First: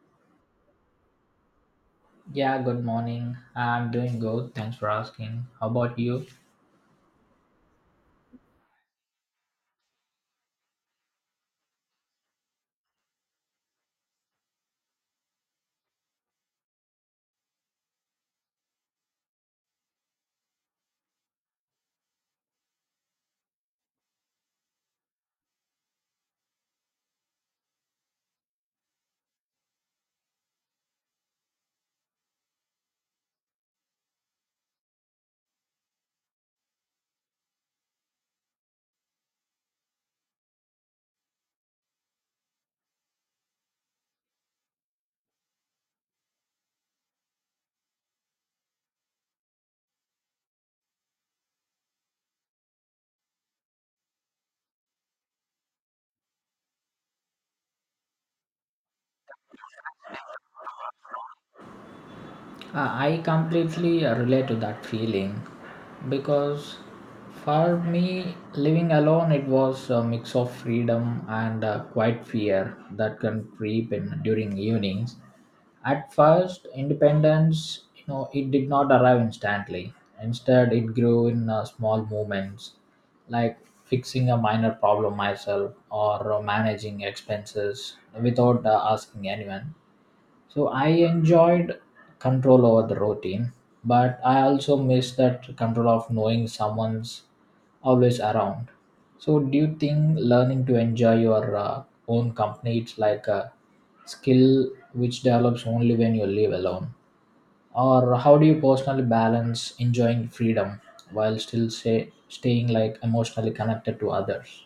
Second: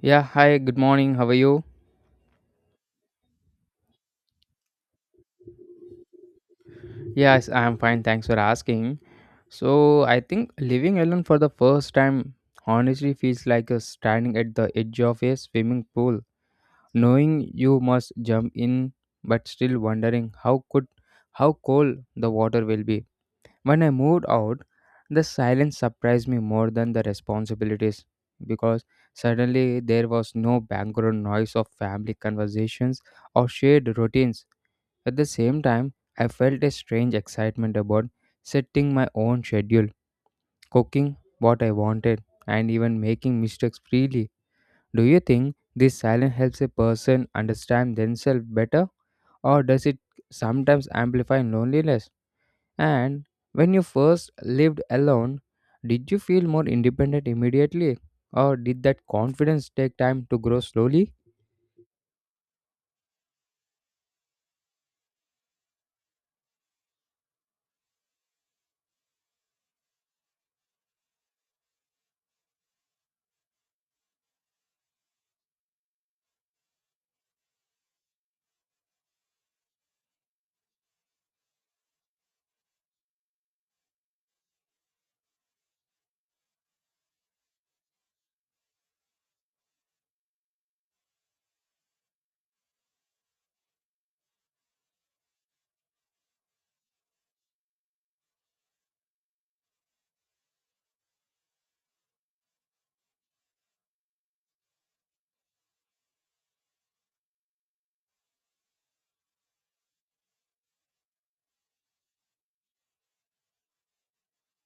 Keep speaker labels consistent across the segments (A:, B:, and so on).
A: Yeah, hi, good morning. How are you?
B: Yeah, good morning. I'm doing good. Thanks for asking. How about you?
A: Yes, I'm fine. Thanks for asking. So, I think living alone for the first time honestly feels like standing at the edge of a swimming pool, knowing you must jump in but still wondering how cold the water will be. When I moved out, the silence surprised me more than the responsibilities because suddenly there was no background noise of family conversations or shared routines. At the same time, I felt a strange excitement about setting my own schedule, cooking what I wanted, and even making mistakes freely. Do you think this silence helps a person understand themselves better, or does it sometimes amplify loneliness? And when you first lived alone, did you feel more independent immediately, or did that confidence take time to grow slowly?
B: Uh, I completely relate to that feeling because for me, living alone, it was a mix of freedom and quiet fear that can creep in during evenings. At first, independence, you know, it did not arrive instantly. Instead, it grew in small movements, like fixing a minor problem myself or managing expenses without asking anyone. So I enjoyed control over the routine, but I also miss that control of knowing someone's always around. So do you think learning to enjoy your own company it's like a skill which develops only when you live alone? Or how do you personally balance enjoying freedom while still say staying like emotionally connected to others?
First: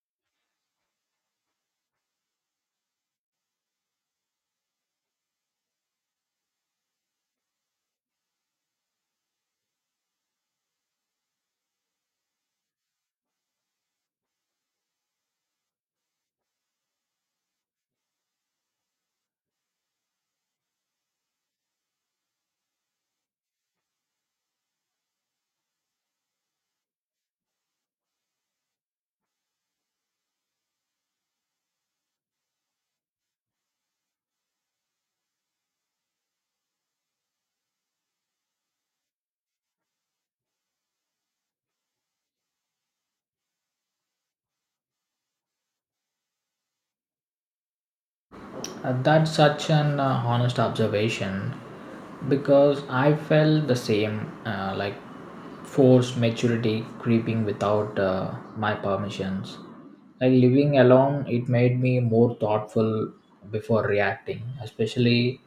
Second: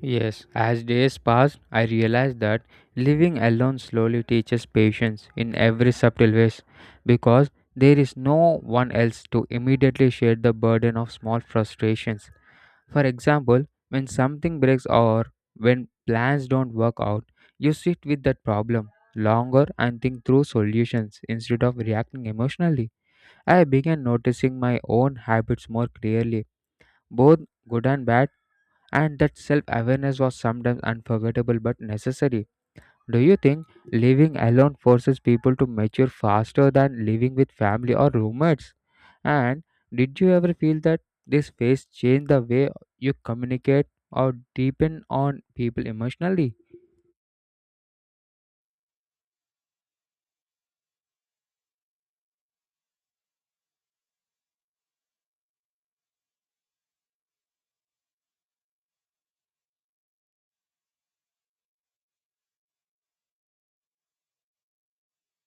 A: Yes, as days passed, I realized that living alone slowly teaches patience in every subtle ways because there is no one else to immediately share the burden of small frustrations. For example, when something breaks or when plans don't work out, you sit with that problem longer and think through solutions instead of reacting emotionally. I began noticing my own habits more clearly, both good and bad, and that self awareness was sometimes unforgettable but necessary. Do you think living alone forces people to mature faster than living with family or roommates? And did you ever feel that this phase changed the way you communicate or deepen on people emotionally?
B: That's such an honest observation because I felt the same like forced maturity creeping without my permissions. Like living alone, it made me more thoughtful before reacting, especially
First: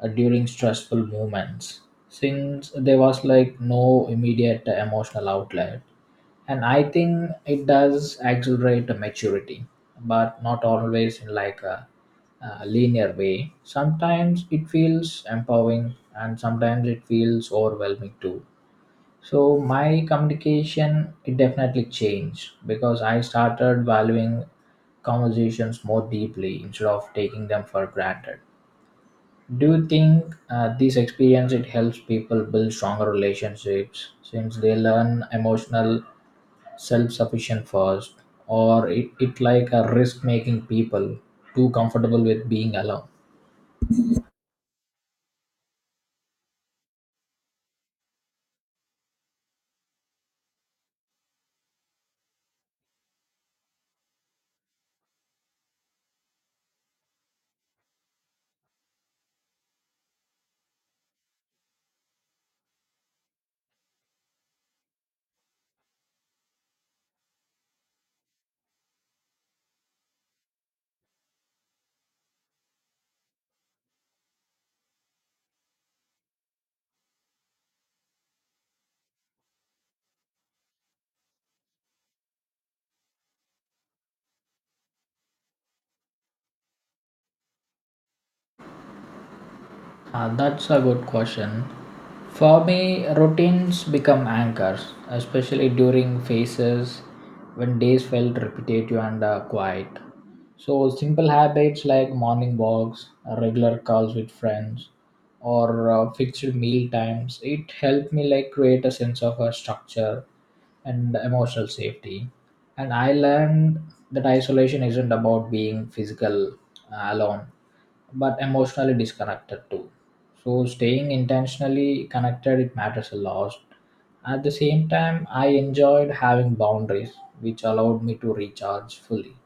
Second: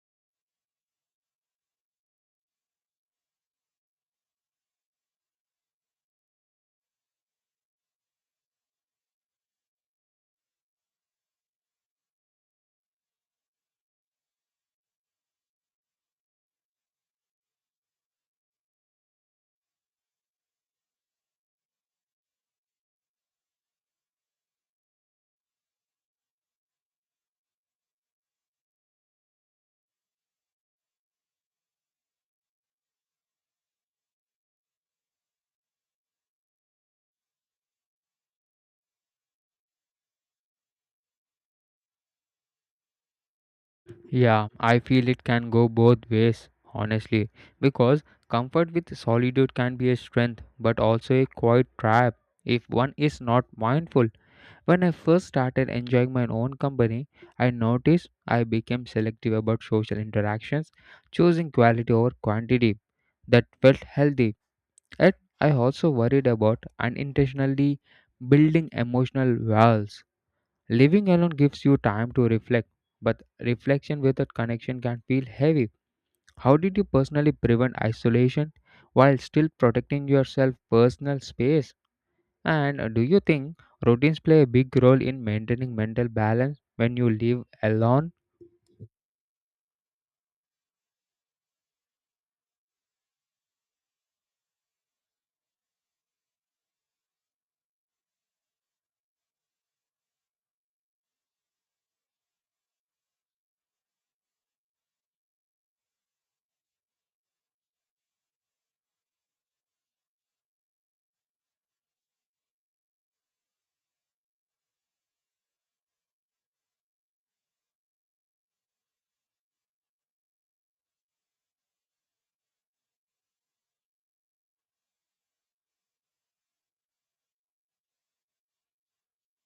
B: during stressful moments, since there was like no immediate emotional outlet, and I think it does accelerate the maturity, but not always in like a linear way. Sometimes it feels empowering and sometimes it feels overwhelming too. So my communication it definitely changed because I started valuing conversations more deeply instead of taking them for granted. Do you think this experience it helps people build stronger relationships since they learn emotional self-sufficient first, or it like a risk making people too comfortable with being alone?
A: Yeah, I feel it can go both ways, honestly, because comfort with solitude can be a strength but also a quiet trap if one is not mindful. When I first started enjoying my own company, I noticed I became selective about social interactions, choosing quality over quantity. That felt healthy. Yet, I also worried about unintentionally building emotional walls. Living alone gives you time to reflect, but reflection without connection can feel heavy. How did you personally prevent isolation while still protecting yourself personal space? And do you think routines play a big role in maintaining mental balance when you live alone?
B: That's a good question. For me, routines become anchors, especially during phases when days felt repetitive and quiet. So, simple habits like morning walks, regular calls with friends, or fixed meal times, it helped me like create a sense of a structure and emotional safety. And I learned that isolation isn't about being physical alone but emotionally disconnected too. So staying intentionally connected it matters a lot. At the same time, I enjoyed having boundaries, which allowed me to recharge fully.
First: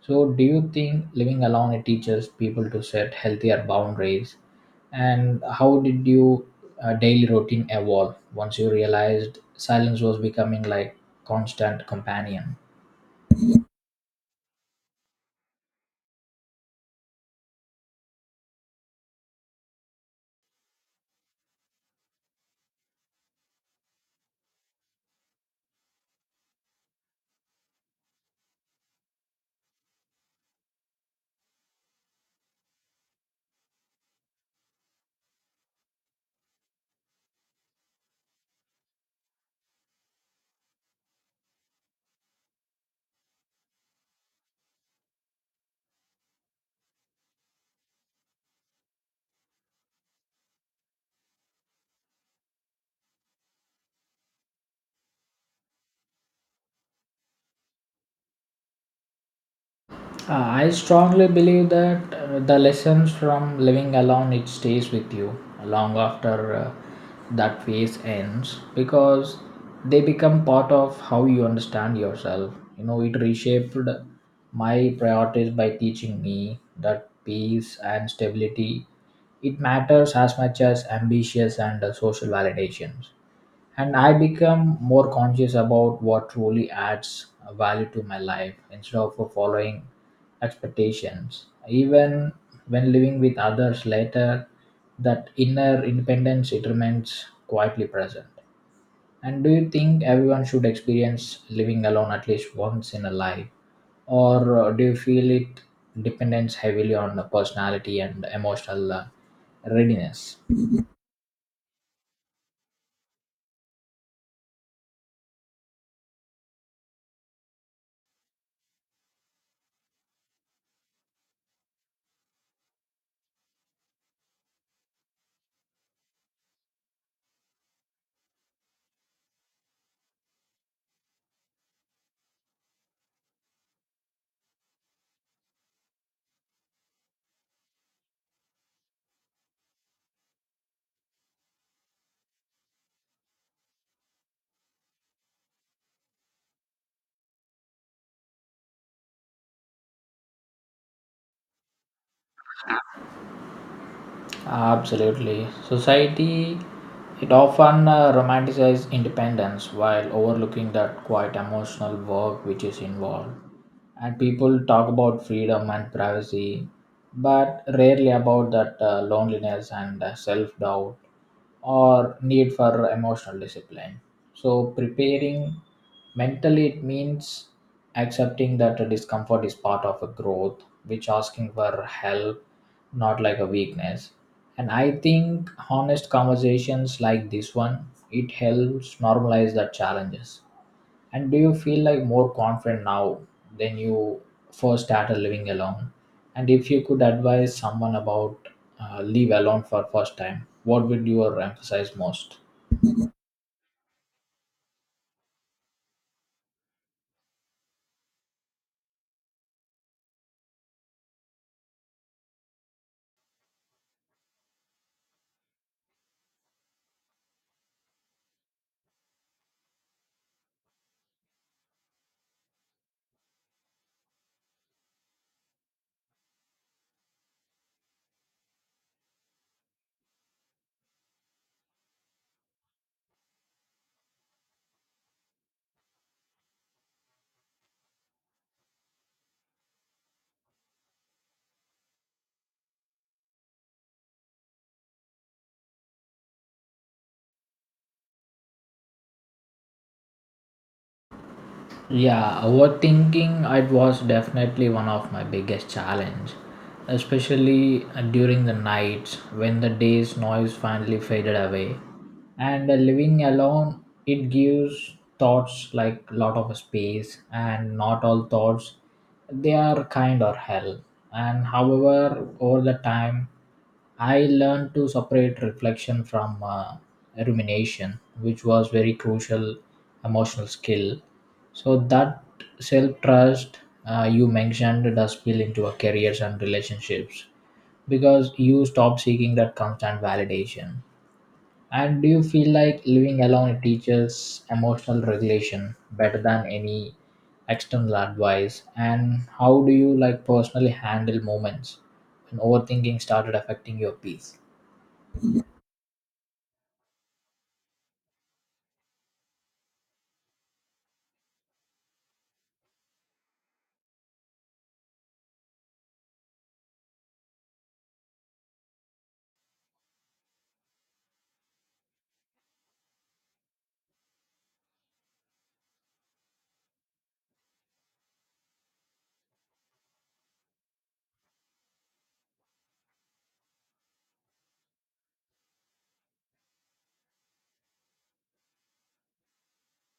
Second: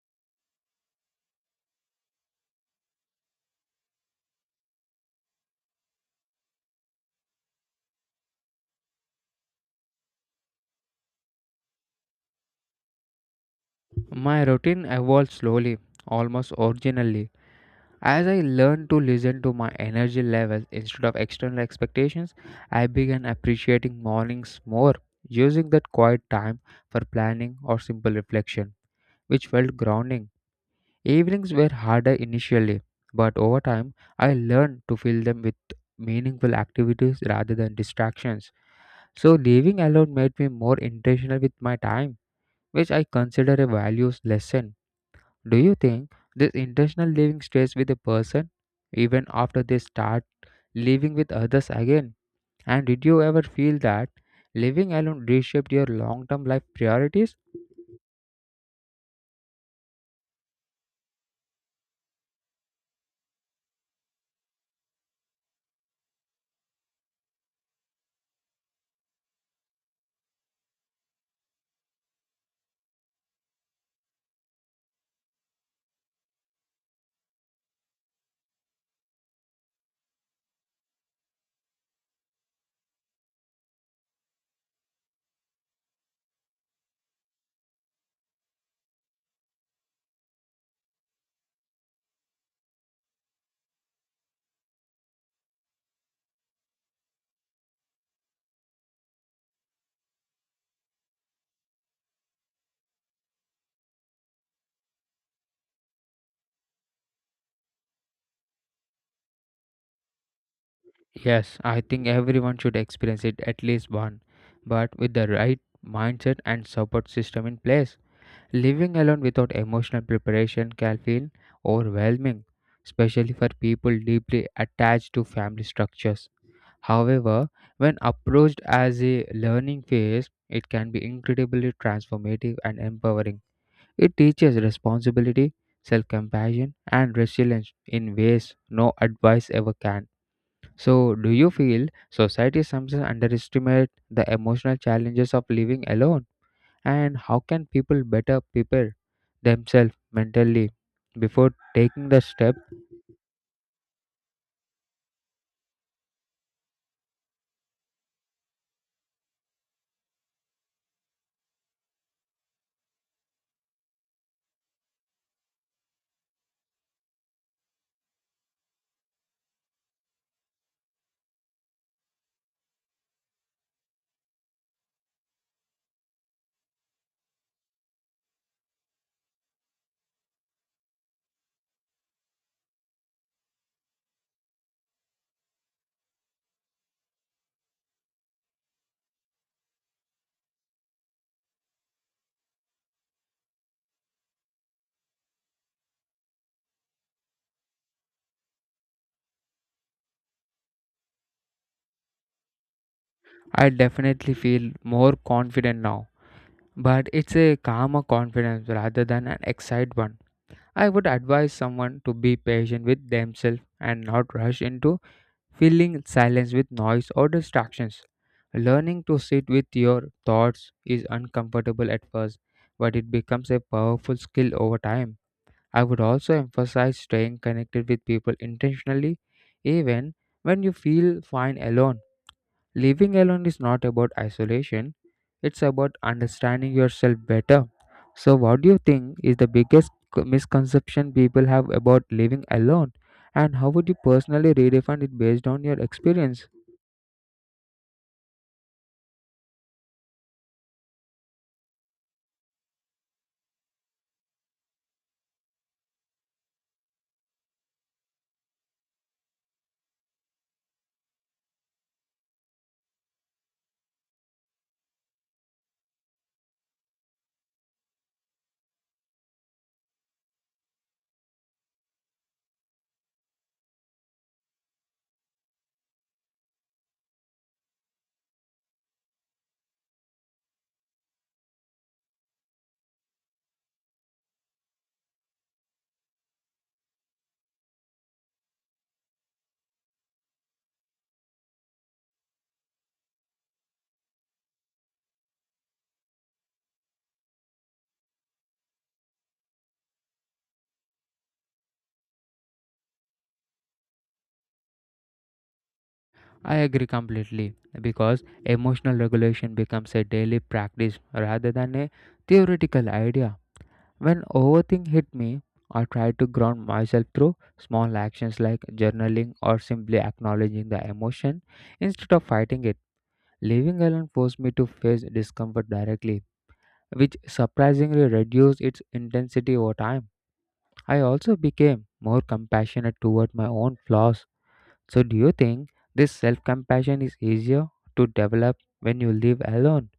B: So, do you think living alone it teaches people to set healthier boundaries? And how did you daily routine evolve once you realized silence was becoming like constant companion?
A: My routine evolved slowly, almost originally. As I learned to listen to my energy levels instead of external expectations, I began appreciating mornings more, using that quiet time for planning or simple reflection, which felt grounding. Evenings were harder initially, but over time, I learned to fill them with meaningful activities rather than distractions. So living alone made me more intentional with my time, which I consider a values lesson. Do you think this intentional living stays with a person even after they start living with others again? And did you ever feel that living alone reshaped your long-term life priorities?
B: Uh, I strongly believe that the lessons from living alone it stays with you long after that phase ends because they become part of how you understand yourself. You know, it reshaped my priorities by teaching me that peace and stability it matters as much as ambitions and social validations, and I become more conscious about what truly adds value to my life instead of following expectations. Even when living with others later, that inner independence it remains quietly present. And do you think everyone should experience living alone at least once in a life, or do you feel it depends heavily on the personality and emotional readiness?
A: Yes, I think everyone should experience it at least one, but with the right mindset and support system in place. Living alone without emotional preparation can feel overwhelming, especially for people deeply attached to family structures. However, when approached as a learning phase, it can be incredibly transformative and empowering. It teaches responsibility, self compassion, and resilience in ways no advice ever can. So, do you feel society sometimes underestimates the emotional challenges of living alone? And how can people better prepare themselves mentally before taking the step?
B: Absolutely. Society it often romanticizes independence while overlooking that quite emotional work which is involved. And people talk about freedom and privacy, but rarely about that loneliness and self doubt or need for emotional discipline. So, preparing mentally, it means accepting that a discomfort is part of a growth, which asking for help, not like a weakness. And I think honest conversations like this one, it helps normalize the challenges. And do you feel like more confident now than you first started living alone? And if you could advise someone about leave alone for first time, what would you emphasize most?
A: I definitely feel more confident now, but it's a calmer confidence rather than an excited one. I would advise someone to be patient with themselves and not rush into filling silence with noise or distractions. Learning to sit with your thoughts is uncomfortable at first, but it becomes a powerful skill over time. I would also emphasize staying connected with people intentionally, even when you feel fine alone. Living alone is not about isolation, it's about understanding yourself better. So, what do you think is the biggest misconception people have about living alone, and how would you personally redefine it based on your experience?
B: Yeah, overthinking it was definitely one of my biggest challenge, especially during the nights when the day's noise finally faded away. And living alone, it gives thoughts like lot of space, and not all thoughts they are kind or hell. And however, over the time, I learned to separate reflection from rumination, which was very crucial emotional skill. So that self trust you mentioned does spill into our careers and relationships because you stop seeking that constant validation. And do you feel like living alone teaches emotional regulation better than any external advice? And how do you like personally handle moments when overthinking started affecting your peace?
A: I agree completely because emotional regulation becomes a daily practice rather than a theoretical idea. When overthink hit me, I tried to ground myself through small actions like journaling or simply acknowledging the emotion instead of fighting it. Living alone forced me to face discomfort directly, which surprisingly reduced its intensity over time. I also became more compassionate toward my own flaws. So, do you think this self compassion is easier to develop when you live alone?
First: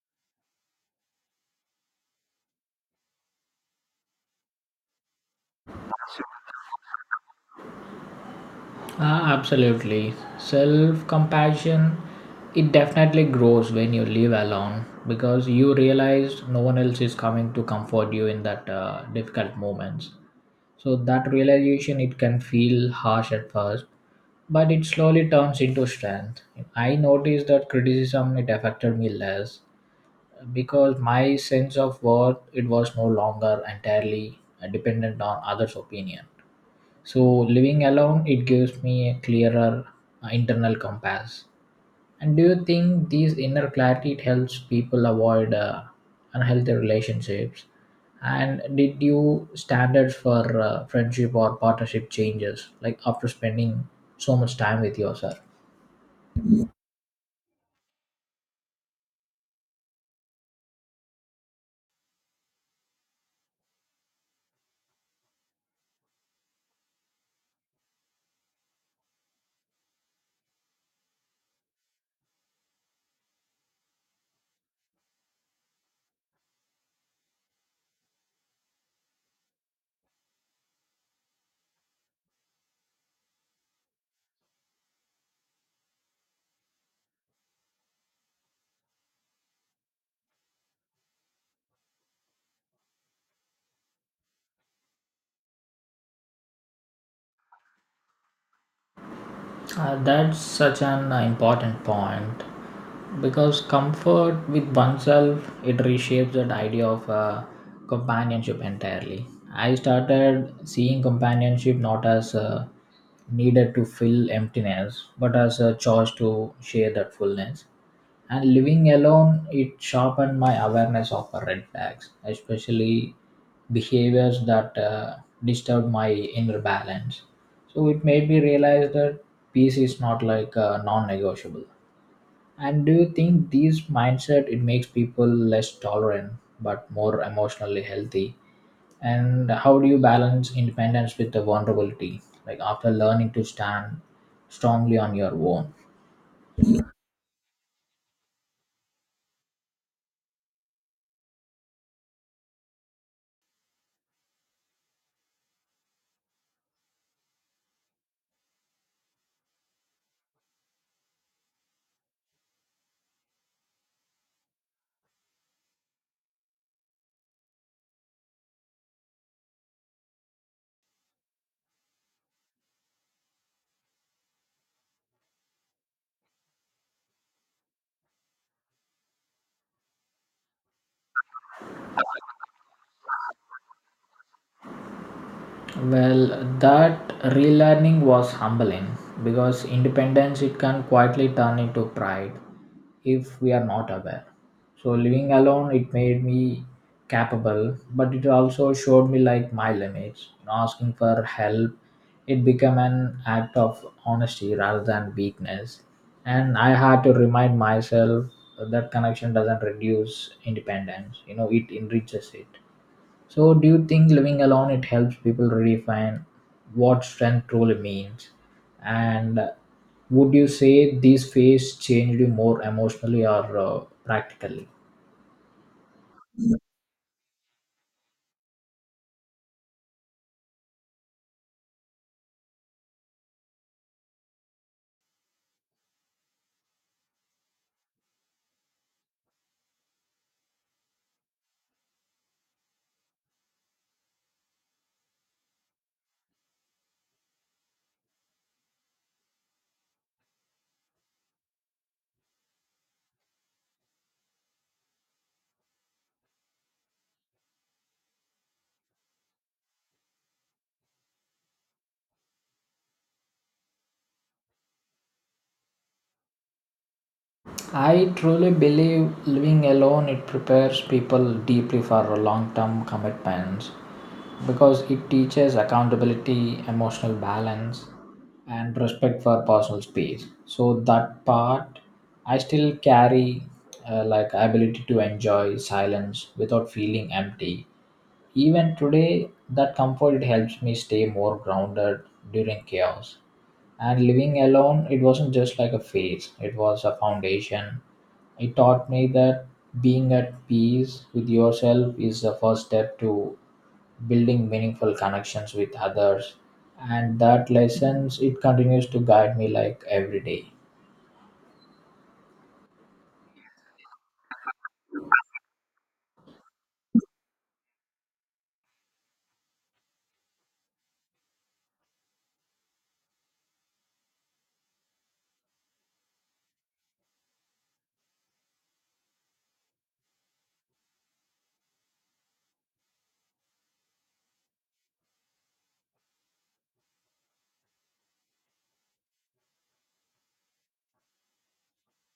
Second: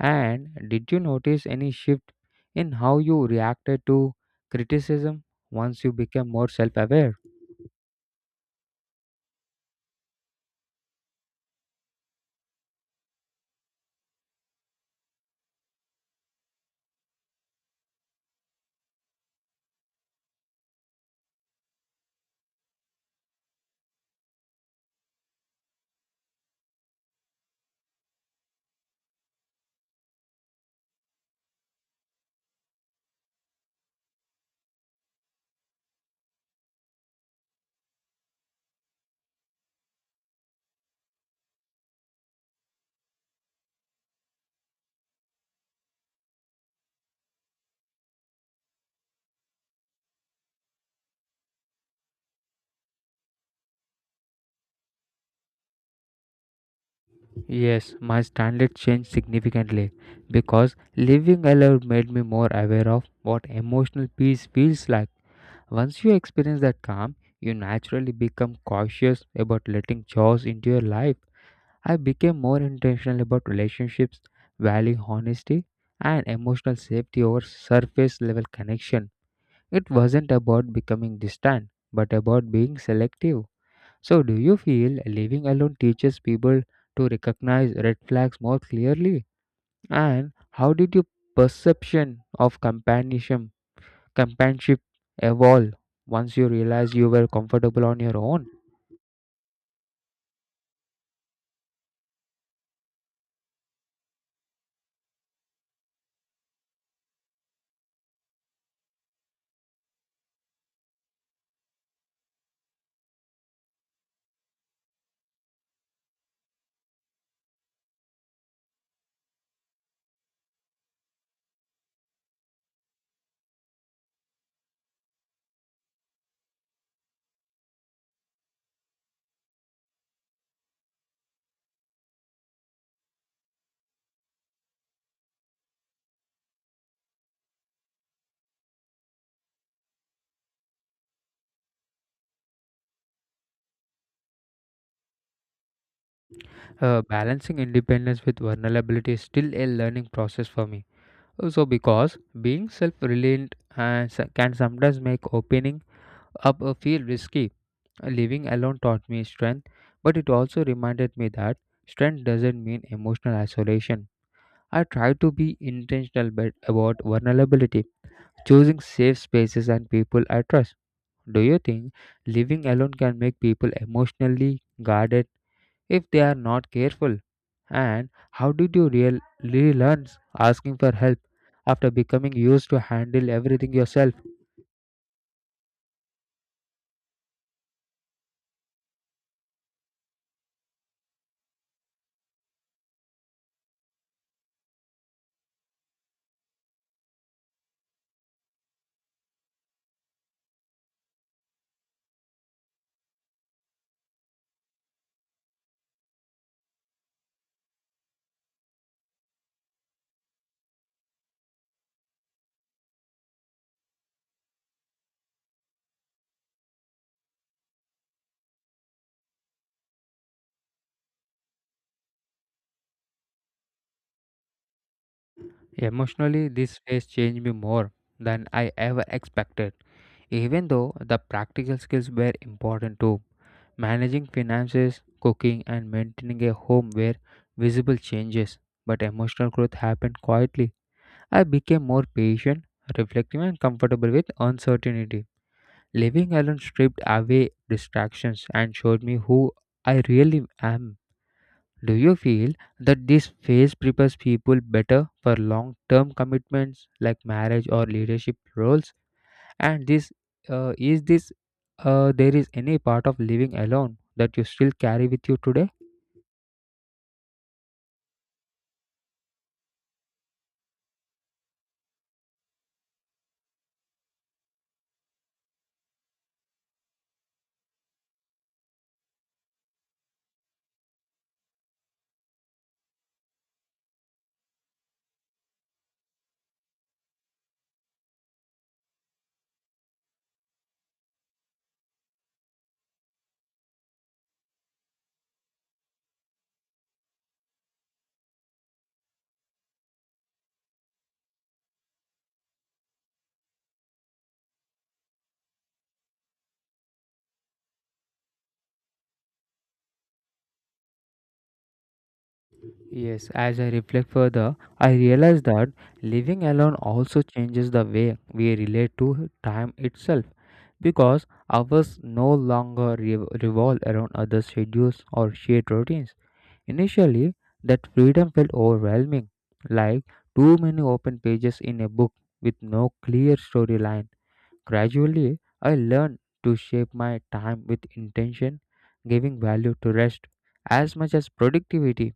A: And did you notice any shift in how you reacted to criticism once you became more self aware?
B: Ah, absolutely. Self compassion, it definitely grows when you live alone because you realize no one else is coming to comfort you in that difficult moments. So that realization it can feel harsh at first, but it slowly turns into strength. I noticed that criticism it affected me less because my sense of worth it was no longer entirely dependent on others' opinion. So living alone it gives me a clearer internal compass. And do you think these inner clarity it helps people avoid unhealthy relationships? And did you standards for friendship or partnership changes like after spending so much time with yourself?
A: Yes, my standard changed significantly because living alone made me more aware of what emotional peace feels like. Once you experience that calm, you naturally become cautious about letting chores into your life. I became more intentional about relationships, value honesty, and emotional safety over surface level connection. It wasn't about becoming distant, but about being selective. So, do you feel living alone teaches people to recognize red flags more clearly? And how did your perception of companionship, companionship evolve once you realized you were comfortable on your own?
B: That's such an important point because comfort with oneself it reshapes that idea of companionship entirely. I started seeing companionship not as needed to fill emptiness but as a choice to share that fullness. And living alone, it sharpened my awareness of the red flags, especially behaviors that disturbed my inner balance. So it made me realize that peace is not like non-negotiable. And do you think this mindset it makes people less tolerant but more emotionally healthy? And how do you balance independence with the vulnerability? Like after learning to stand strongly on your own.
A: Balancing independence with vulnerability is still a learning process for me. So, because being self reliant can sometimes make opening up feel risky. Living alone taught me strength, but it also reminded me that strength doesn't mean emotional isolation. I try to be intentional but about vulnerability, choosing safe spaces and people I trust. Do you think living alone can make people emotionally guarded if they are not careful? And how did you relearn asking for help after becoming used to handle everything yourself?
B: Well, that relearning was humbling because independence it can quietly turn into pride if we are not aware. So living alone it made me capable, but it also showed me like my limits. You know, asking for help, it became an act of honesty rather than weakness. And I had to remind myself that connection doesn't reduce independence. You know, it enriches it. So, do you think living alone it helps people redefine what strength truly means? And would you say these phases changed you more emotionally or practically?
A: Emotionally, this phase changed me more than I ever expected. Even though the practical skills were important too, managing finances, cooking, and maintaining a home were visible changes, but emotional growth happened quietly. I became more patient, reflective, and comfortable with uncertainty. Living alone stripped away distractions and showed me who I really am. Do you feel that this phase prepares people better for long term commitments like marriage or leadership roles? And this is this there is any part of living alone that you still carry with you today?
B: I truly believe living alone it prepares people deeply for long-term commitments because it teaches accountability, emotional balance, and respect for personal space. So that part I still carry, like ability to enjoy silence without feeling empty. Even today, that comfort it helps me stay more grounded during chaos. And living alone, it wasn't just like a phase; it was a foundation. It taught me that being at peace with yourself is the first step to building meaningful connections with others, and that lessons it continues to guide me like every day.
A: Yes, as I reflect further, I realize that living alone also changes the way we relate to time itself because ours no longer revolve around other schedules or shared routines. Initially, that freedom felt overwhelming, like too many open pages in a book with no clear storyline. Gradually, I learned to shape my time with intention, giving value to rest as much as productivity.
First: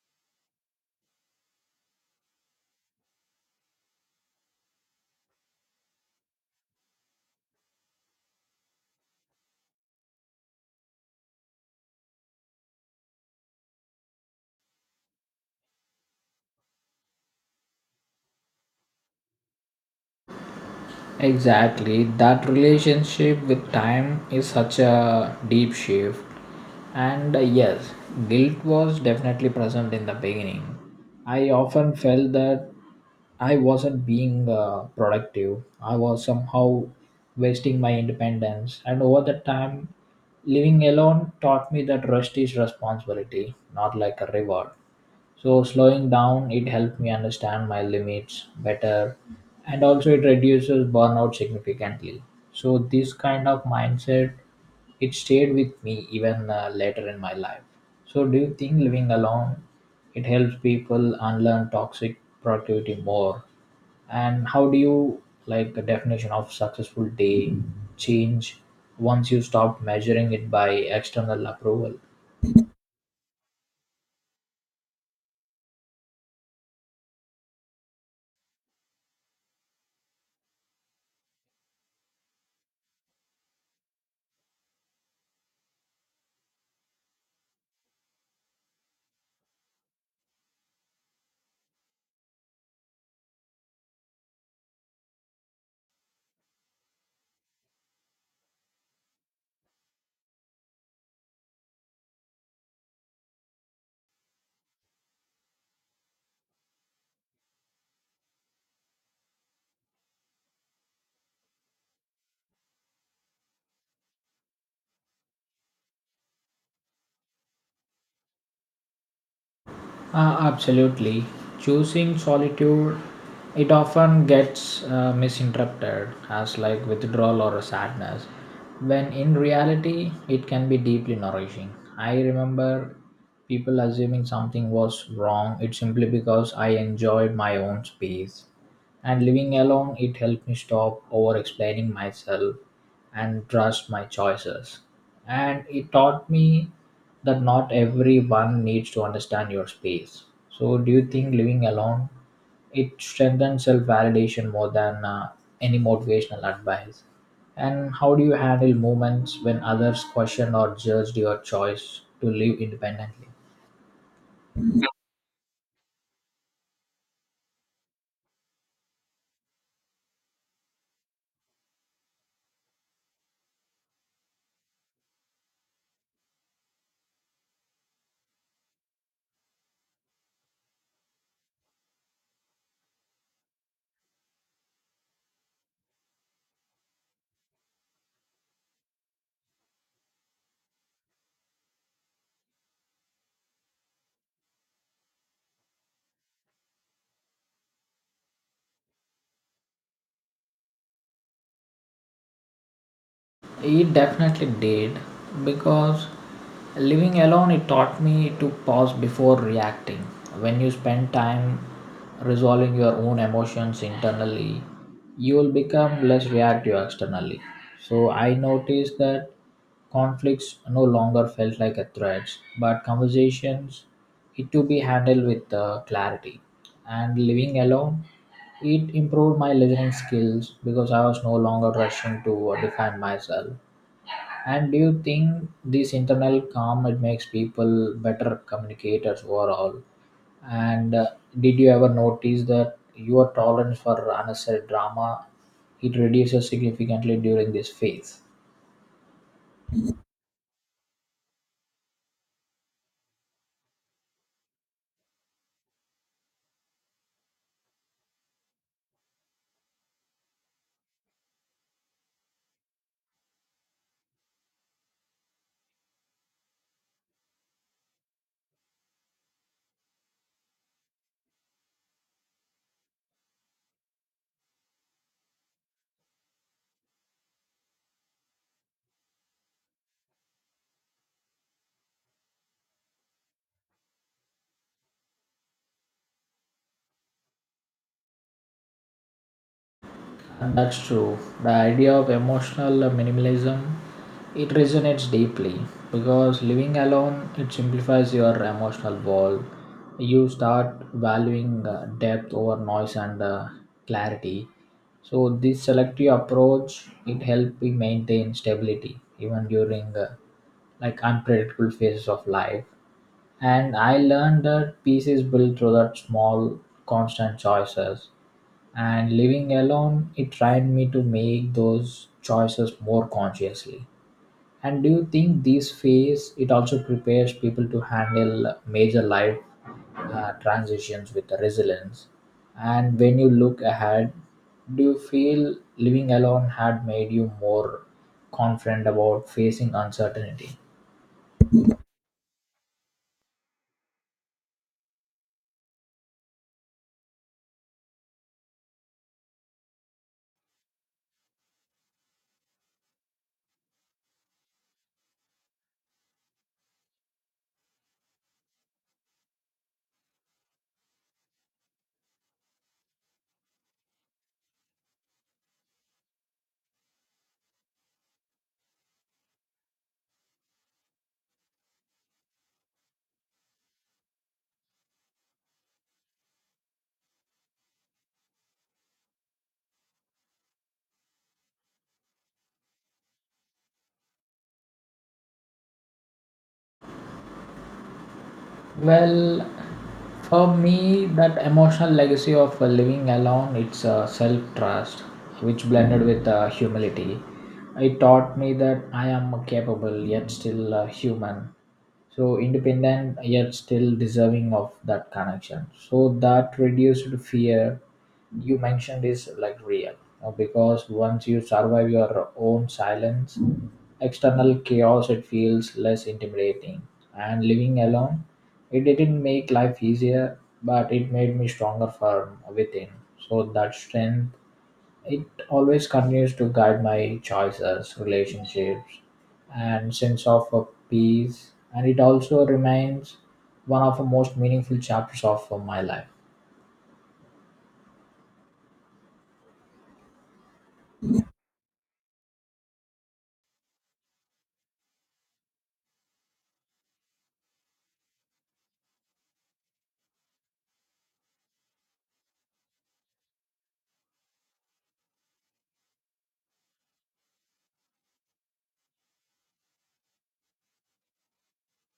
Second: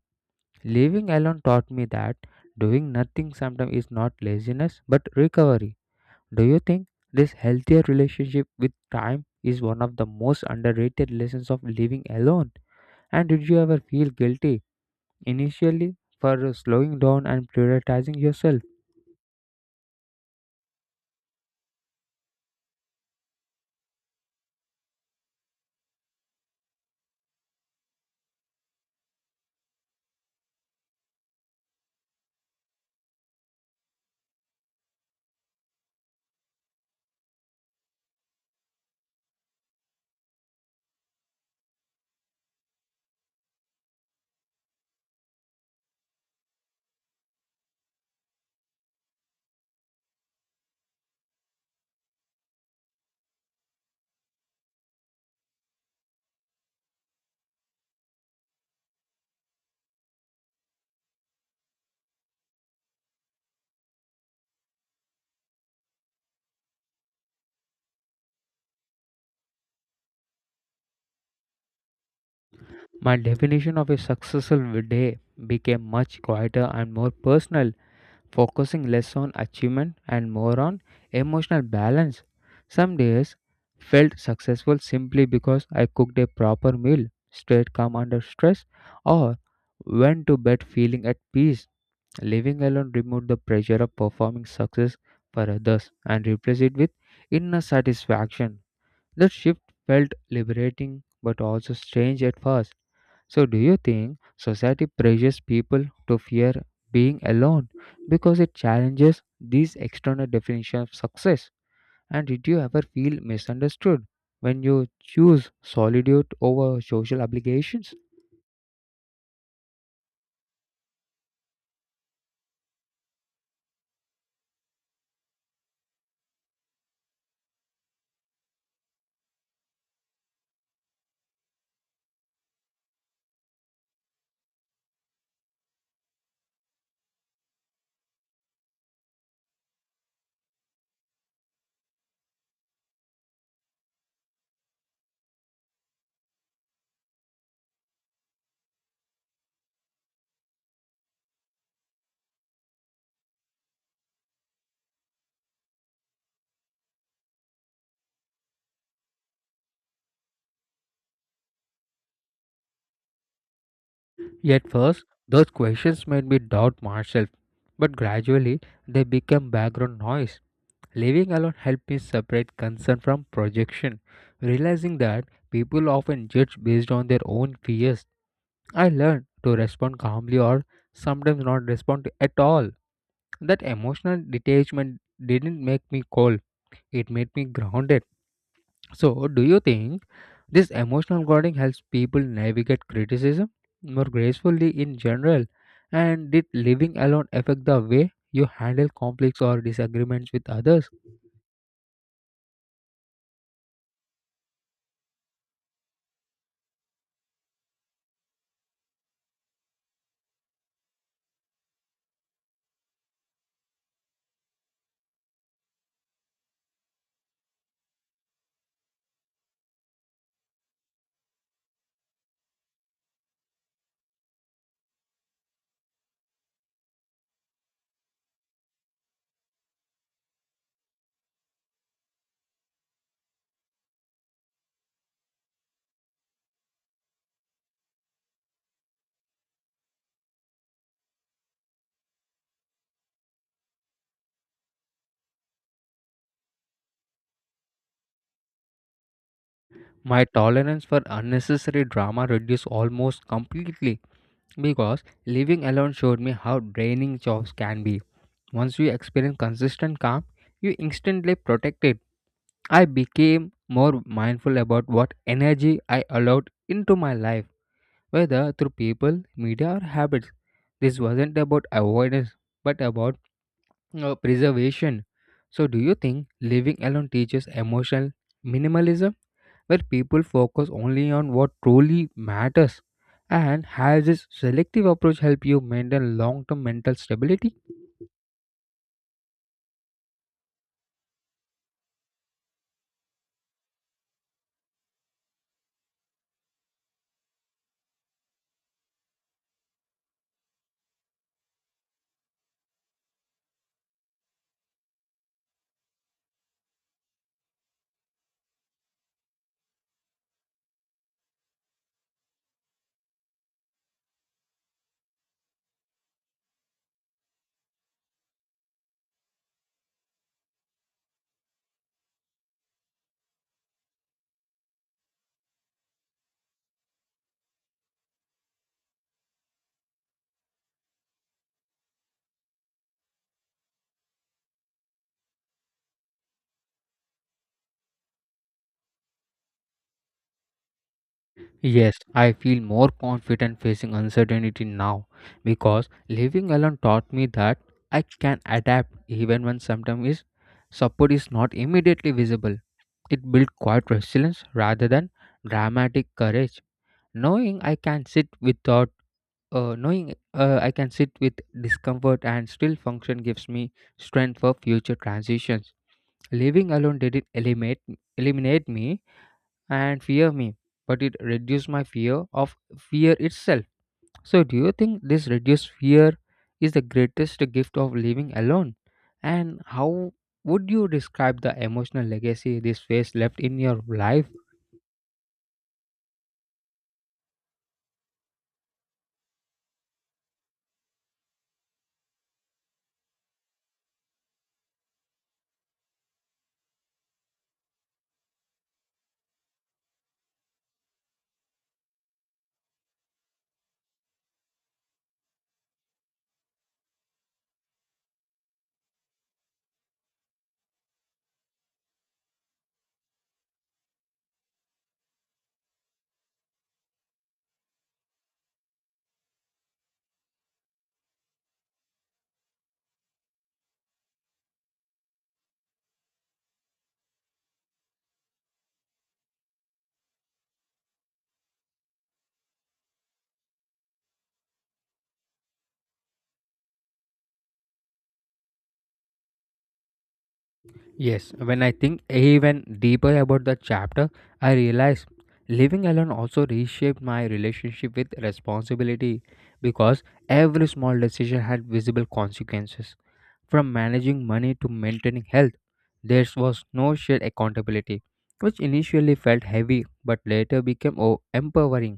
A: Living alone taught me that doing nothing sometimes is not laziness but recovery. Do you think this healthier relationship with time is one of the most underrated lessons of living alone? And did you ever feel guilty initially for slowing down and prioritizing yourself?
B: Exactly. That relationship with time is such a deep shift. And yes, guilt was definitely present in the beginning. I often felt that I wasn't being productive. I was somehow wasting my independence. And over the time, living alone taught me that rest is responsibility, not like a reward. So slowing down, it helped me understand my limits better, and also it reduces burnout significantly. So this kind of mindset, it stayed with me even later in my life. So do you think living alone, it helps people unlearn toxic productivity more? And how do you like the definition of successful day change once you stop measuring it by external approval?
A: My definition of a successful day became much quieter and more personal, focusing less on achievement and more on emotional balance. Some days felt successful simply because I cooked a proper meal, stayed calm under stress, or went to bed feeling at peace. Living alone removed the pressure of performing success for others and replaced it with inner satisfaction. That shift felt liberating but also strange at first. So, do you think society pressures people to fear being alone because it challenges these external definitions of success? And did you ever feel misunderstood when you choose solitude over social obligations?
B: Absolutely. Choosing solitude, it often gets misinterpreted as like withdrawal or a sadness, when in reality, it can be deeply nourishing. I remember people assuming something was wrong, it simply because I enjoyed my own space. And living alone, it helped me stop over explaining myself and trust my choices. And it taught me that not everyone needs to understand your space. So, do you think living alone it strengthens self validation more than any motivational advice? And how do you handle moments when others question or judged your choice to live independently?
A: At first, those questions made me doubt myself, but gradually they became background noise. Living alone helped me separate concern from projection, realizing that people often judge based on their own fears. I learned to respond calmly or sometimes not respond at all. That emotional detachment didn't make me cold, it made me grounded. So, do you think? This emotional guarding helps people navigate criticism more gracefully in general. And did living alone affect the way you handle conflicts or disagreements with others?
B: It definitely did because living alone it taught me to pause before reacting. When you spend time resolving your own emotions internally, you will become less reactive externally. So I noticed that conflicts no longer felt like a threats, but conversations it to be handled with clarity. And living alone, it improved my listening skills because I was no longer rushing to define myself. And do you think this internal calm it makes people better communicators overall? And did you ever notice that your tolerance for unnecessary drama it reduces significantly during this phase?
A: My tolerance for unnecessary drama reduced almost completely because living alone showed me how draining jobs can be. Once you experience consistent calm, you instantly protect it. I became more mindful about what energy I allowed into my life, whether through people, media, or habits. This wasn't about avoidance, but about preservation. So, do you think living alone teaches emotional minimalism, where people focus only on what truly matters? And has this selective approach helped you maintain long term mental stability?
B: And that's true. The idea of emotional minimalism it resonates deeply because living alone it simplifies your emotional world. You start valuing depth over noise and clarity. So this selective approach it helps me maintain stability even during like unpredictable phases of life. And I learned that peace is built through that small, constant choices. And living alone, it trained me to make those choices more consciously. And do you think this phase it also prepares people to handle major life transitions with resilience? And when you look ahead, do you feel living alone had made you more confident about facing uncertainty?
A: Yes, I feel more confident facing uncertainty now because living alone taught me that I can adapt even when support is not immediately visible. It built quiet resilience rather than dramatic courage. Knowing I can sit without Knowing I can sit with discomfort and still function gives me strength for future transitions. Living alone didn't eliminate me and fear me but it reduced my fear of fear itself. So do you think this reduced fear is the greatest gift of living alone, and how would you describe the emotional legacy this phase left in your life?
B: Well, for me, that emotional legacy of living alone, it's self trust, which blended with humility. It taught me that I am capable yet still human. So independent yet still deserving of that connection. So that reduced fear you mentioned is like real, because once you survive your own silence, external chaos it feels less intimidating, and living alone it didn't make life easier, but it made me stronger from within. So that strength, it always continues to guide my choices, relationships, and sense of peace. And it also remains one of the most meaningful chapters of my life.
A: Yes, when I think even deeper about the chapter, I realize living alone also reshaped my relationship with responsibility because every small decision had visible consequences. From managing money to maintaining health, there was no shared accountability, which initially felt heavy but later became empowering.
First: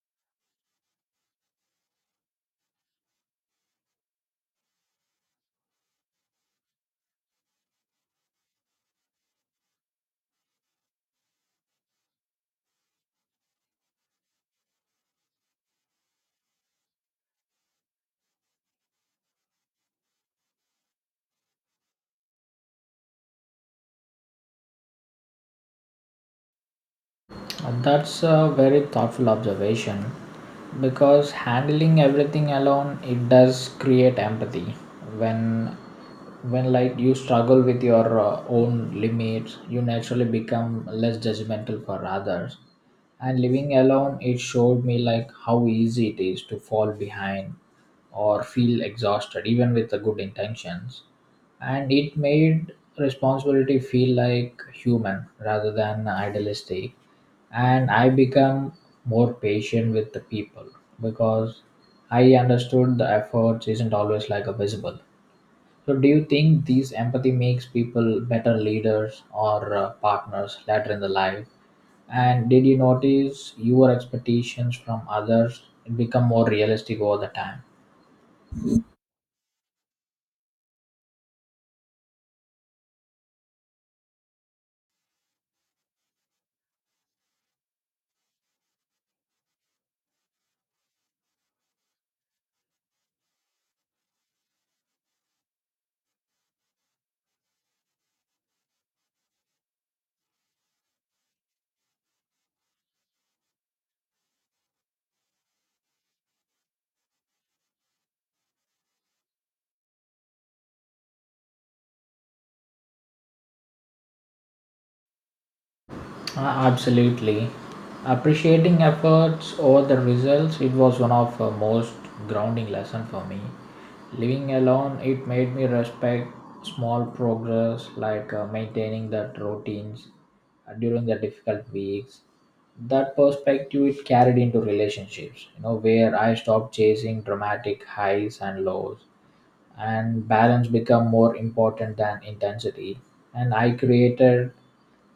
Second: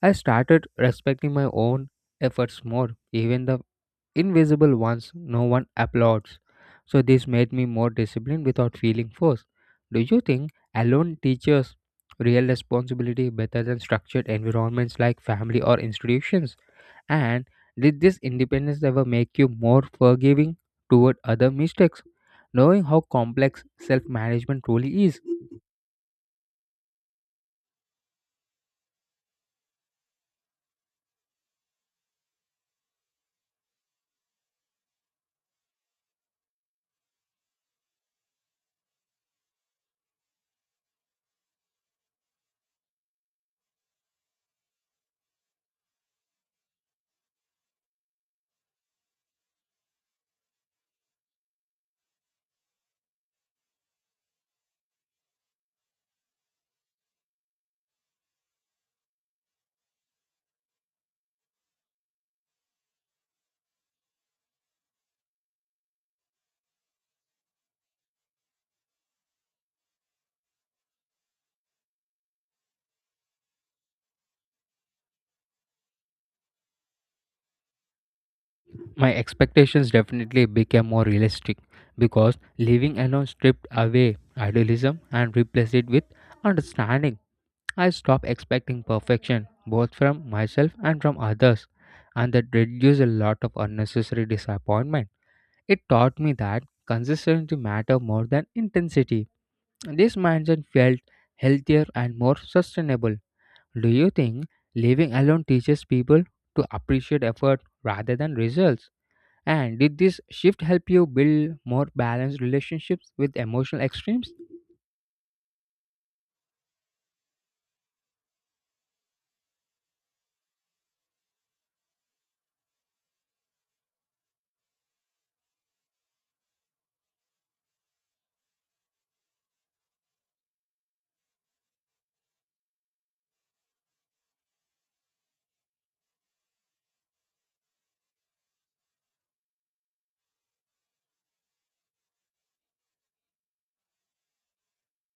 A: I started respecting my own efforts more, even the invisible ones no one applauds. So, this made me more disciplined without feeling forced. Do you think alone teaches real responsibility better than structured environments like family or institutions? And did this independence ever make you more forgiving toward other mistakes, knowing how complex self management truly is?
B: And that's a very thoughtful observation because handling everything alone it does create empathy when like you struggle with your own limits, you naturally become less judgmental for others. And living alone it showed me like how easy it is to fall behind or feel exhausted even with the good intentions, and it made responsibility feel like human rather than idealistic, and I become more patient with the people because I understood the efforts isn't always like a visible. So do you think these empathy makes people better leaders or partners later in the life? And did you notice your expectations from others become more realistic over the time?
A: My expectations definitely became more realistic because living alone stripped away idealism and replaced it with understanding. I stopped expecting perfection both from myself and from others, and that reduced a lot of unnecessary disappointment. It taught me that consistency matter more than intensity. This mindset felt healthier and more sustainable. Do you think living alone teaches people to appreciate effort rather than results? And did this shift help you build more balanced relationships with emotional extremes?
B: Uh, Absolutely. Appreciating efforts over the results, it was one of the most grounding lesson for me. Living alone, it made me respect small progress like maintaining that routines during the difficult weeks. That perspective it carried into relationships, you know, where I stopped chasing dramatic highs and lows, and balance become more important than intensity, and I created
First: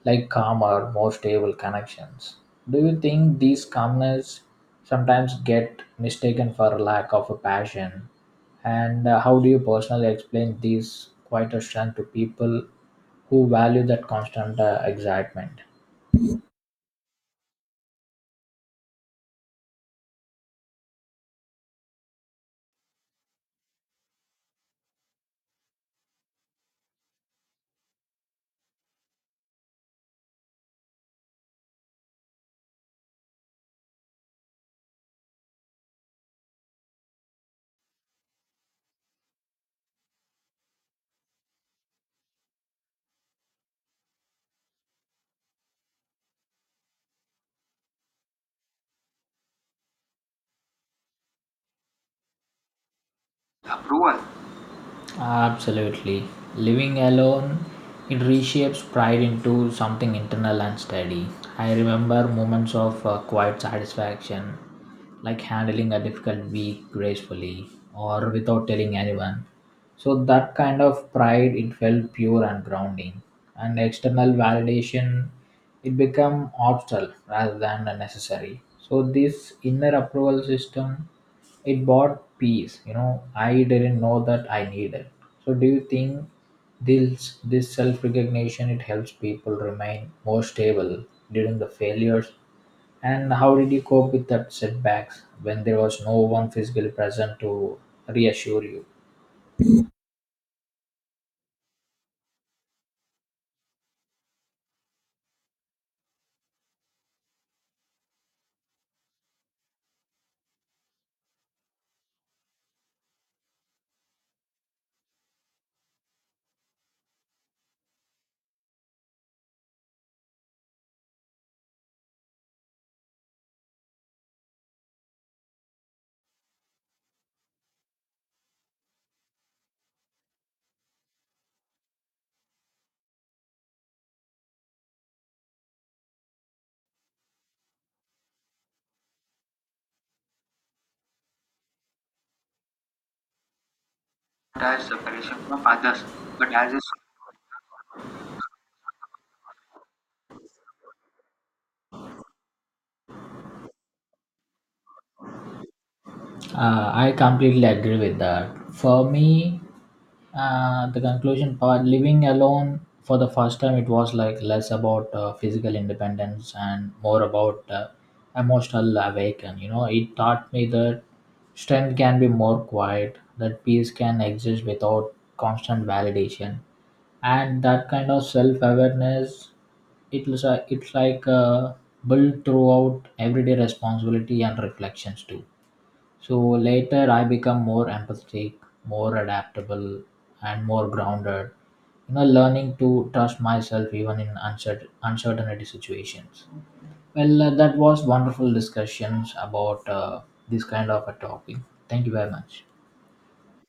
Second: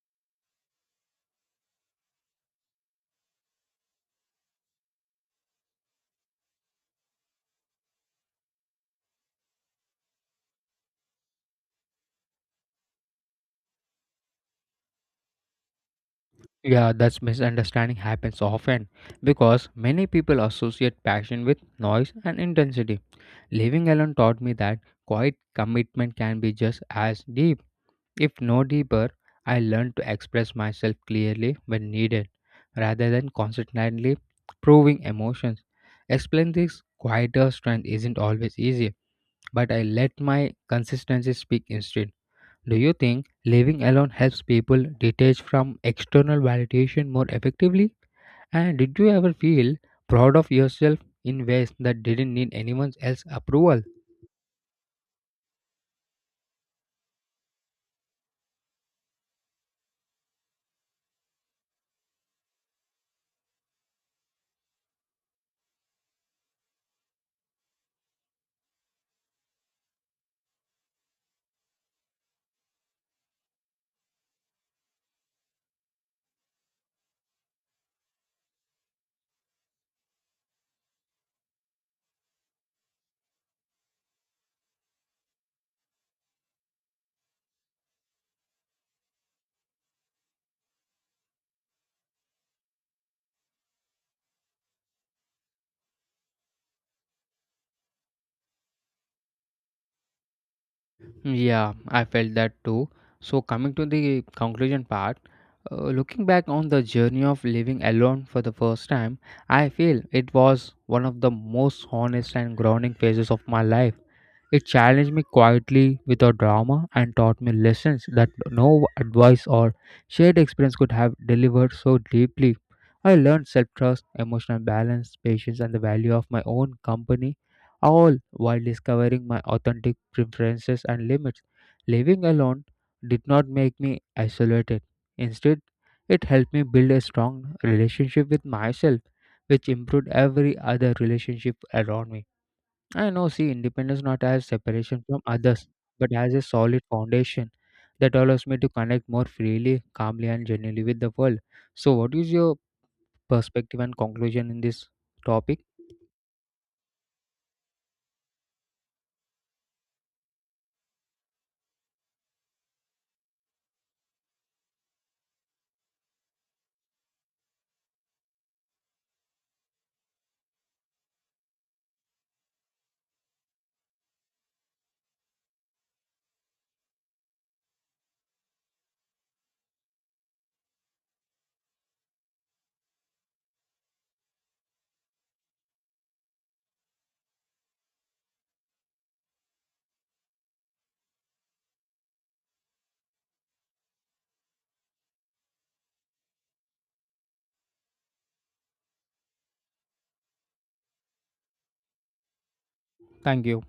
B: like calmer, more stable connections. Do you think these calmness sometimes get mistaken for a lack of a passion? And how do you personally explain these quieter strength to people who value that constant excitement?
A: Yeah, that's misunderstanding happens often because many people associate passion with noise and intensity. Living alone taught me that quiet commitment can be just as deep, if no deeper. I learned to express myself clearly when needed rather than constantly proving emotions. Explain this quieter strength isn't always easy, but I let my consistency speak instead. Do you think living alone helps people detach from external validation more effectively? And did you ever feel proud of yourself in ways that didn't need anyone else's approval?
B: Approval. Absolutely. Living alone, it reshapes pride into something internal and steady. I remember moments of quiet satisfaction, like handling a difficult week gracefully or without telling anyone. So that kind of pride, it felt pure and grounding. And external validation, it became optional rather than necessary. So this inner approval system it bought peace, you know. I didn't know that I needed. So, do you think this self recognition it helps people remain more stable during the failures? And how did you cope with that setbacks when there was no one physically present to reassure you?
A: Yeah, I felt that too. So, coming to the conclusion part, looking back on the journey of living alone for the first time, I feel it was one of the most honest and grounding phases of my life. It challenged me quietly without drama and taught me lessons that no advice or shared experience could have delivered so deeply. I learned self trust, emotional balance, patience, and the value of my own company, all while discovering my authentic preferences and limits. Living alone did not make me isolated. Instead, it helped me build a strong relationship with myself, which improved every other relationship around me. I know, see, independence not as
B: Entire
A: separation from
B: separation from
A: others,
B: others,
A: but as a
B: but as a...
A: solid foundation that allows me to connect more freely, calmly, and genuinely with the world. So, what is your perspective and conclusion in this topic?
B: I completely agree with that. For me, the conclusion part living alone for the first time, it was like less about physical independence and more about emotional awaken. You know, it taught me that strength can be more quiet, that peace can exist without constant validation, and that kind of self awareness it's, a, it's like built throughout everyday responsibility and reflections too. So later I become more empathetic, more adaptable, and more grounded. You know, learning to trust myself even in uncertainty situations. Well, that was wonderful discussions about this kind of a topic. Thank you very much.
A: Thank you.